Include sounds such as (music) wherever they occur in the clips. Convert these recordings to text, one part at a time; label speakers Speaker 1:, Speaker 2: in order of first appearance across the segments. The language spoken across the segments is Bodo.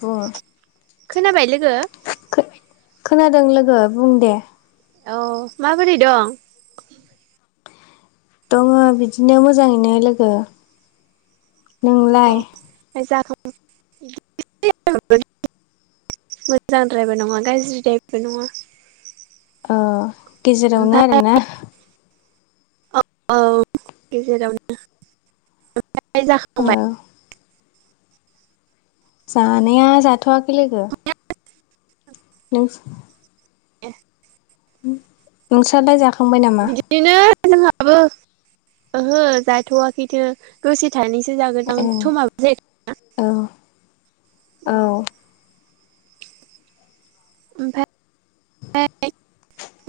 Speaker 1: बुङो
Speaker 2: खोनाबाय लोगो?
Speaker 1: खोनादों लोगो बुं दे।
Speaker 2: औ माबोरै दं?
Speaker 1: दङ बिदिनो मोजाङैनो लोगो।
Speaker 2: अ
Speaker 1: नोंलाय
Speaker 2: (unintelligible) मोजांद्रायबो नङा गाज्रि द्रायबो नङा।
Speaker 1: अ गेजेरावनो आरो
Speaker 2: ओमफ्राय
Speaker 1: ना?
Speaker 2: औ औ गेजेरावनो ओमफ्राय
Speaker 1: ओ
Speaker 2: जाखांबाय?
Speaker 1: जानाया जाथ'वाखै लोगो। (unintelligible)
Speaker 2: ए
Speaker 1: नोंस्रालाय जाखांबाय नामा?
Speaker 2: बिदिनो जोंहाबो ओहो जाथ'वाखैथो। दसे थानैसो जागोन
Speaker 1: ए
Speaker 2: आं
Speaker 1: औ औ
Speaker 2: (unintelligible) ओमफ्राय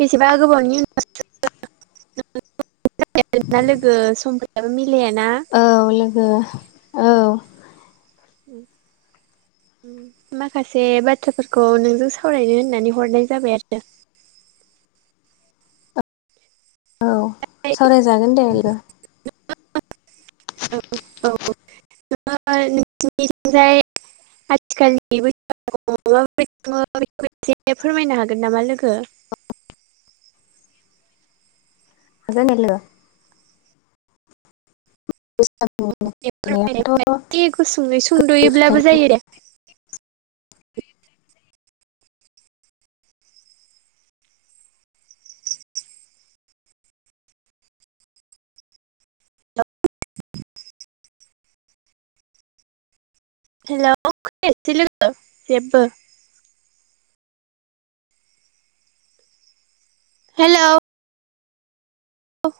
Speaker 2: बेसेबा गोबावनि उनाव (unintelligible) (unintelligible) ना लोगो समफोराबो मिलायाना?
Speaker 1: औ लोगो औ
Speaker 2: उम उम माखासे बाथ्राफोरखौ नोंजों सावरायनो होननानै हरनाय जाबाय आरो।
Speaker 1: औ सावरायजागोन दे लोगो।
Speaker 2: (unintelligible) औ औ (unintelligible) आथिखालनि बैसागुखौ माबायदि खुङो बेखौ एसे फोरमायनो हागोन नामा लोगो?
Speaker 1: हागोन दे लोगो।
Speaker 2: ए
Speaker 1: बैसागु
Speaker 2: फोरमायनाय एसे
Speaker 1: फालिनायाथ'
Speaker 2: गुसुङै सुंद'योब्लाबो
Speaker 1: गोदोनिफ्रायनो
Speaker 2: जायो दे हेल' खोनायासै लोगो जेब्बो। हेलौ? औ